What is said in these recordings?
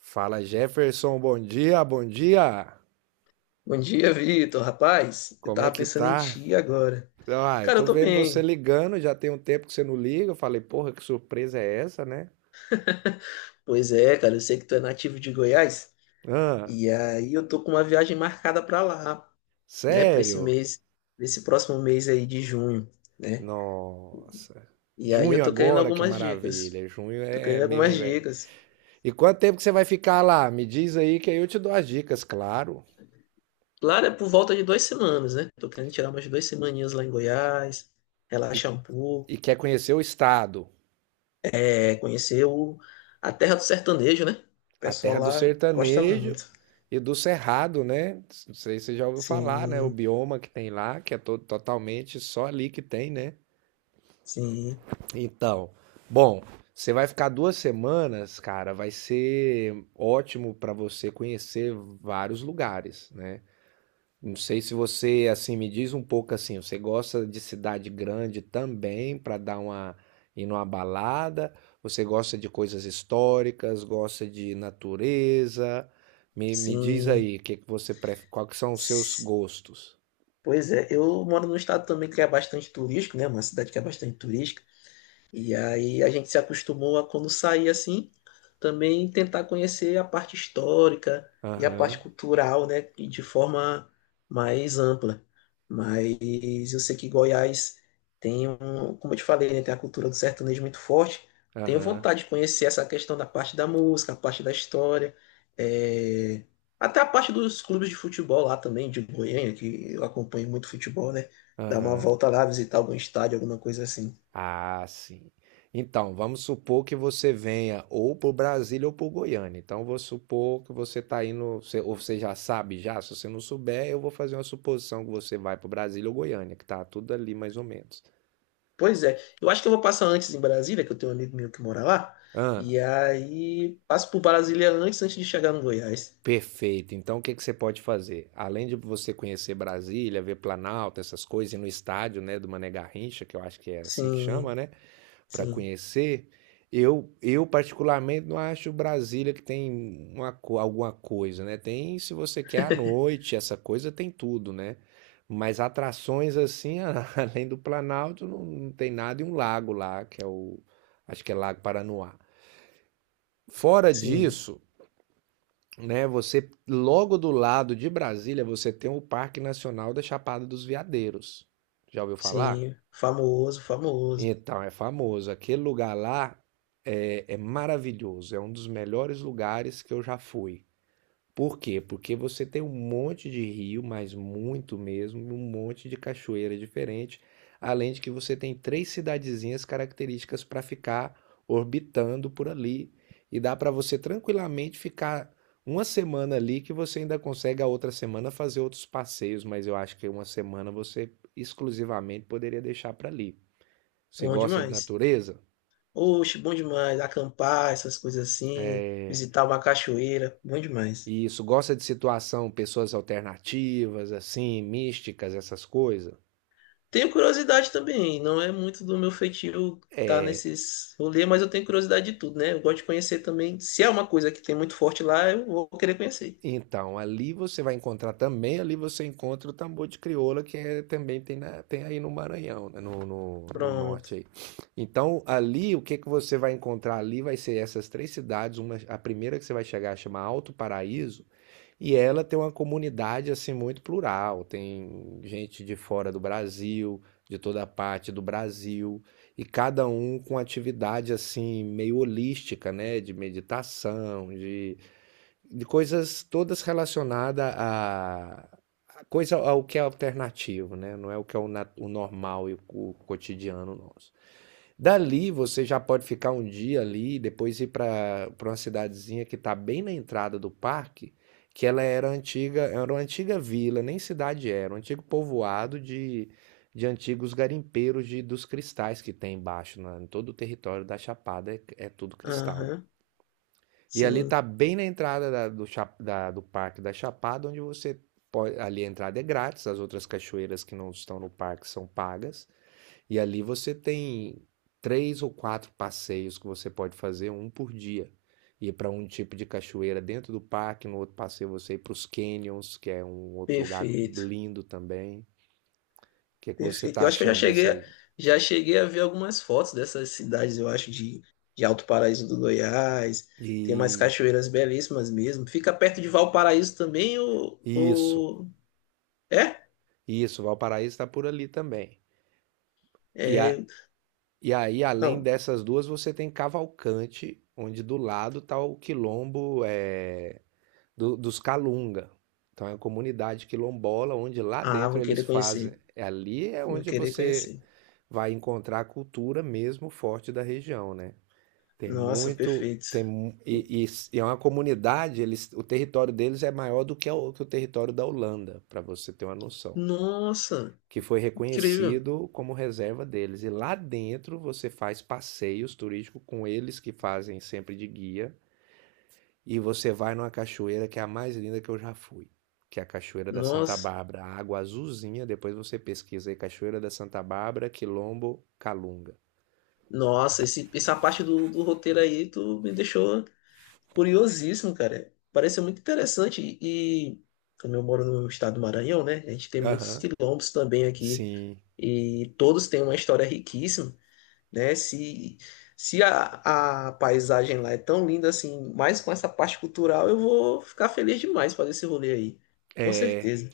Fala Jefferson, bom dia, bom dia. Bom dia, Vitor. Rapaz, eu Como é tava que pensando em tá? ti agora. Ah, eu Cara, eu tô tô vendo você bem. ligando, já tem um tempo que você não liga. Eu falei, porra, que surpresa é essa, né? Pois é, cara, eu sei que tu é nativo de Goiás. Ah, E aí eu tô com uma viagem marcada pra lá, né? Pra esse sério? mês, nesse próximo mês aí de junho, né? Nossa. E aí eu Junho tô querendo agora, que algumas dicas. maravilha. Junho Tô é querendo meio algumas inverno. dicas. E quanto tempo que você vai ficar lá? Me diz aí que aí eu te dou as dicas, claro. Claro, é por volta de duas semanas, né? Tô querendo tirar umas duas semaninhas lá em Goiás, E, relaxar um pouco, e quer conhecer o estado? é, conhecer a terra do sertanejo, né? O A pessoal terra do lá gosta sertanejo muito. e do cerrado, né? Não sei se você já ouviu falar, né? O Sim. bioma que tem lá, que é todo, totalmente só ali que tem, né? Sim, Então, bom, você vai ficar duas semanas, cara, vai ser ótimo para você conhecer vários lugares, né? Não sei se você, assim, me diz um pouco assim, você gosta de cidade grande também para dar uma ir numa balada? Você gosta de coisas históricas, gosta de natureza? Me diz sim. aí, que você prefere, quais que são os seus S- gostos? Pois é, eu moro num estado também que é bastante turístico, né? Uma cidade que é bastante turística. E aí a gente se acostumou a, quando sair assim, também tentar conhecer a parte histórica e a parte Aham, cultural, né, e de forma mais ampla. Mas eu sei que Goiás tem um, como eu te falei, né, tem a cultura do sertanejo muito forte. Tenho aham, vontade de conhecer essa questão da parte da música, a parte da história, é, até a parte dos clubes de futebol lá também, de Goiânia, que eu acompanho muito futebol, né? Dar uma aham. volta lá, visitar algum estádio, alguma coisa assim. Ah, sim. Então, vamos supor que você venha ou para Brasília ou para Goiânia. Então, vou supor que você está indo, ou você já sabe já. Se você não souber, eu vou fazer uma suposição que você vai para Brasília ou Goiânia, que tá tudo ali mais ou menos. Pois é. Eu acho que eu vou passar antes em Brasília, que eu tenho um amigo meu que mora lá. Ah, E aí passo por Brasília antes, antes de chegar no Goiás. perfeito. Então, o que que você pode fazer? Além de você conhecer Brasília, ver Planalto, essas coisas, e no estádio, né, do Mané Garrincha, que eu acho que é assim que chama, Sim, né? Para sim, conhecer. Eu particularmente não acho Brasília que tem uma, alguma coisa, né? Tem, se você quer à noite, essa coisa tem tudo, né? Mas atrações assim, além do Planalto, não tem nada e um lago lá, que é o, acho que é Lago Paranoá. Fora sim, disso, né, você logo do lado de Brasília, você tem o Parque Nacional da Chapada dos Veadeiros. Já ouviu falar? sim. Famoso, famoso. Então, é famoso. Aquele lugar lá é maravilhoso. É um dos melhores lugares que eu já fui. Por quê? Porque você tem um monte de rio, mas muito mesmo, e um monte de cachoeira diferente. Além de que você tem três cidadezinhas características para ficar orbitando por ali. E dá para você tranquilamente ficar uma semana ali, que você ainda consegue a outra semana fazer outros passeios. Mas eu acho que uma semana você exclusivamente poderia deixar para ali. Você Bom gosta de demais. natureza? Oxe, bom demais. Acampar, essas coisas assim. É, Visitar uma cachoeira. Bom demais. e isso, gosta de situação, pessoas alternativas, assim, místicas, essas coisas? Tenho curiosidade também. Não é muito do meu feitio estar É, nesses rolês, mas eu tenho curiosidade de tudo, né? Eu gosto de conhecer também. Se é uma coisa que tem muito forte lá, eu vou querer conhecer. então, ali você vai encontrar também, ali você encontra o tambor de crioula, que é, também tem, tem aí no Maranhão, né, no Pronto. norte aí. Então, ali, o que que você vai encontrar ali vai ser essas três cidades, uma, a primeira que você vai chegar chama Alto Paraíso. E ela tem uma comunidade assim muito plural, tem gente de fora do Brasil, de toda parte do Brasil, e cada um com atividade assim meio holística, né, de meditação, de coisas todas relacionadas a coisa ao que é alternativo, né? Não é o que é o, o normal e o cotidiano nosso. Dali você já pode ficar um dia ali, depois ir para uma cidadezinha que está bem na entrada do parque, que ela era antiga, era uma antiga vila, nem cidade era, um antigo povoado de antigos garimpeiros de, dos cristais que tem embaixo, na, em todo o território da Chapada é tudo cristal. Aham. E ali Sim, está bem na entrada do parque da Chapada, onde você pode, ali a entrada é grátis, as outras cachoeiras que não estão no parque são pagas. E ali você tem três ou quatro passeios que você pode fazer, um por dia. Ir para um tipo de cachoeira dentro do parque, no outro passeio você ir para os canyons, que é um outro lugar perfeito, lindo também. O que é que você perfeito. está Eu acho que eu já achando dessa cheguei, aí? já cheguei a ver algumas fotos dessas cidades, eu acho, de Alto Paraíso do Goiás. Tem umas E cachoeiras belíssimas mesmo. Fica perto de Valparaíso também, isso, ou... É? isso, Valparaíso está por ali também. E, a, É, e aí, além não. dessas duas, você tem Cavalcante, onde do lado está o Quilombo, é, dos Calunga. Então é uma comunidade quilombola onde lá Ah, vou dentro eles querer fazem. conhecer. Ali é Vou onde querer você conhecer. vai encontrar a cultura mesmo forte da região, né? Tem Nossa, muito, perfeito. tem mu- e s- e é uma comunidade. Eles, o território deles é maior do que, que o território da Holanda, para você ter uma noção. Nossa, Que foi incrível. reconhecido como reserva deles. E lá dentro você faz passeios turísticos com eles que fazem sempre de guia. E você vai numa cachoeira que é a mais linda que eu já fui, que é a Cachoeira da Santa Nossa, Bárbara, água azulzinha. Depois você pesquisa aí Cachoeira da Santa Bárbara, Quilombo, Calunga. nossa, esse, essa parte do, do roteiro aí, tu me deixou. Curiosíssimo, cara. Parece muito interessante. E como eu moro no estado do Maranhão, né? A gente tem muitos Aham, quilombos também aqui. sim. E todos têm uma história riquíssima, né? Se a, a paisagem lá é tão linda assim, mais com essa parte cultural, eu vou ficar feliz demais fazer esse rolê aí. Com É, certeza.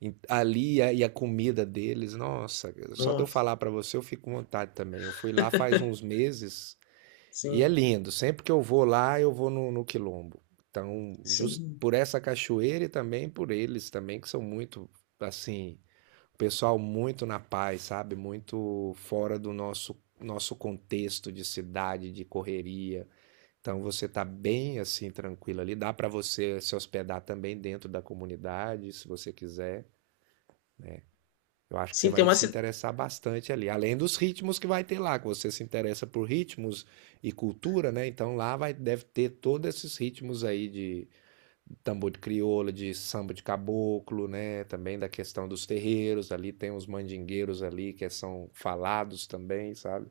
ali e a comida deles, nossa, só de eu Nossa, falar pra você eu fico com vontade também. Eu fui lá faz uns meses e é sim, lindo. Sempre que eu vou lá, eu vou no Quilombo. Então, justo sim. por essa cachoeira e também por eles também, que são muito, assim, o pessoal muito na paz, sabe? Muito fora do nosso contexto de cidade, de correria. Então você tá bem assim tranquilo ali. Dá para você se hospedar também dentro da comunidade, se você quiser. Eu acho que você Sim, tem vai uma, se ci- interessar bastante ali. Além dos ritmos que vai ter lá, que você se interessa por ritmos e cultura, né? Então lá vai, deve ter todos esses ritmos aí de, tambor de crioula, de samba de caboclo, né? Também da questão dos terreiros, ali tem uns mandingueiros ali que são falados também, sabe?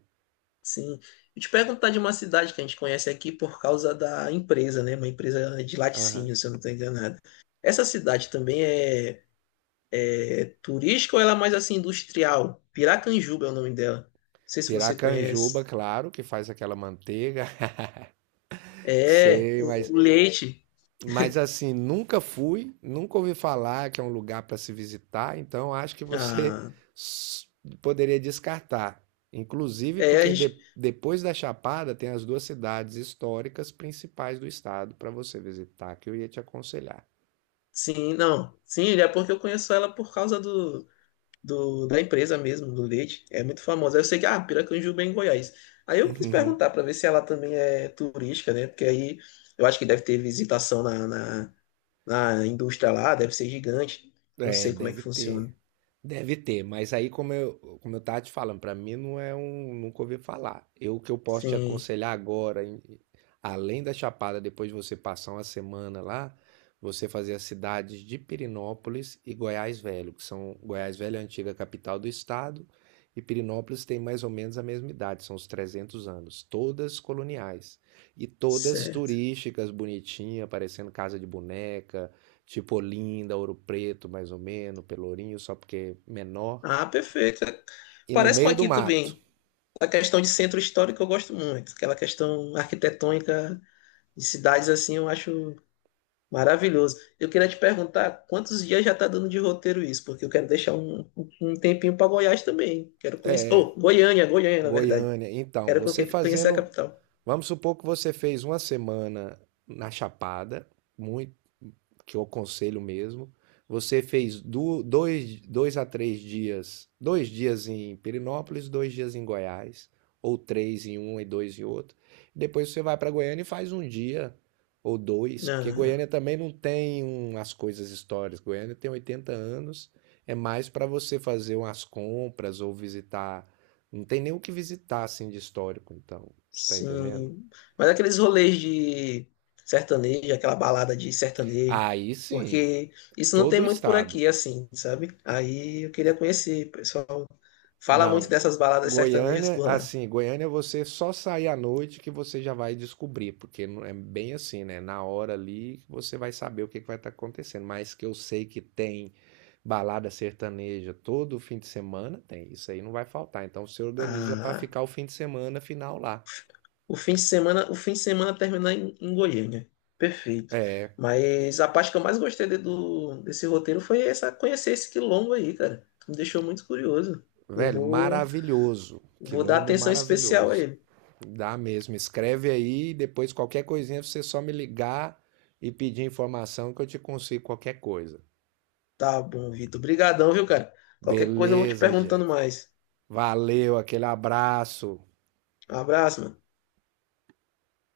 Sim. Eu te perguntar de uma cidade que a gente conhece aqui por causa da empresa, né? Uma empresa de Aham. laticínio, se eu não estou enganado. Essa cidade também é, é turística ou ela é mais assim industrial? Piracanjuba é o nome dela. Não sei se você Piracanjuba, conhece. claro, que faz aquela manteiga, É, sei, o leite. mas assim, nunca fui, nunca ouvi falar que é um lugar para se visitar, então acho que você Ah, s- poderia descartar. Inclusive é, a porque gente, depois da Chapada tem as duas cidades históricas principais do estado para você visitar, que eu ia te aconselhar. sim, não. Sim, é porque eu conheço ela por causa da empresa mesmo, do leite. É muito famosa. Eu sei que, ah, Piracanjuba é em Goiás. Aí eu quis Uhum. perguntar para ver se ela também é turística, né? Porque aí eu acho que deve ter visitação na indústria lá, deve ser gigante. Não É, sei como é que deve ter. funciona. Deve ter, mas aí como eu tava te falando, pra mim não é um, nunca ouvi falar. Eu o que eu posso te Sim, aconselhar agora, além da Chapada, depois de você passar uma semana lá, você fazer as cidades de Pirinópolis e Goiás Velho, que são Goiás Velho é a antiga capital do estado e Pirinópolis tem mais ou menos a mesma idade, são os 300 anos, todas coloniais e todas certo. turísticas, bonitinha, parecendo casa de boneca. Tipo Olinda, Ouro Preto, mais ou menos, Pelourinho, só porque é menor. Ah, perfeito. E no Parece com meio do aqui mato, também. A questão de centro histórico eu gosto muito. Aquela questão arquitetônica de cidades assim, eu acho maravilhoso. Eu queria te perguntar quantos dias já tá dando de roteiro isso, porque eu quero deixar um, um tempinho para Goiás também. Quero conhecer. Oh, Goiânia, Goiânia, na verdade. Goiânia. Então, você Conhecer a fazendo. capital. Vamos supor que você fez uma semana na Chapada, muito que eu aconselho mesmo. Você fez dois a três dias, dois dias em Perinópolis, dois dias em Goiás, ou três em um e dois em outro. Depois você vai para Goiânia e faz um dia ou dois, porque Ah, Goiânia também não tem um as coisas históricas. Goiânia tem 80 anos, é mais para você fazer umas compras ou visitar. Não tem nem o que visitar assim de histórico, então, você está entendendo? sim, mas aqueles rolês de sertanejo, aquela balada de sertanejo, Aí sim, porque isso não tem todo o muito por estado. aqui, assim, sabe? Aí eu queria conhecer, o pessoal. Fala muito Não, dessas baladas sertanejas Goiânia, por lá. assim, Goiânia você só sair à noite que você já vai descobrir, porque não é bem assim, né? Na hora ali que você vai saber o que que vai estar acontecendo. Mas que eu sei que tem balada sertaneja todo fim de semana, tem. Isso aí não vai faltar. Então você organiza para Ah, ficar o fim de semana final lá. o fim de semana, o fim de semana terminar em, em Goiânia. Perfeito. É, Mas a parte que eu mais gostei do, desse roteiro foi essa, conhecer esse quilombo aí, cara. Me deixou muito curioso. Eu velho, vou, maravilhoso. vou dar Quilombo atenção especial a maravilhoso. ele. Dá mesmo. Escreve aí, depois qualquer coisinha você só me ligar e pedir informação que eu te consigo qualquer coisa. Tá bom, Vitor. Obrigadão, viu, cara? Qualquer coisa eu vou te Beleza, perguntando Jeff. mais. Valeu, aquele abraço. Um abraço, mano.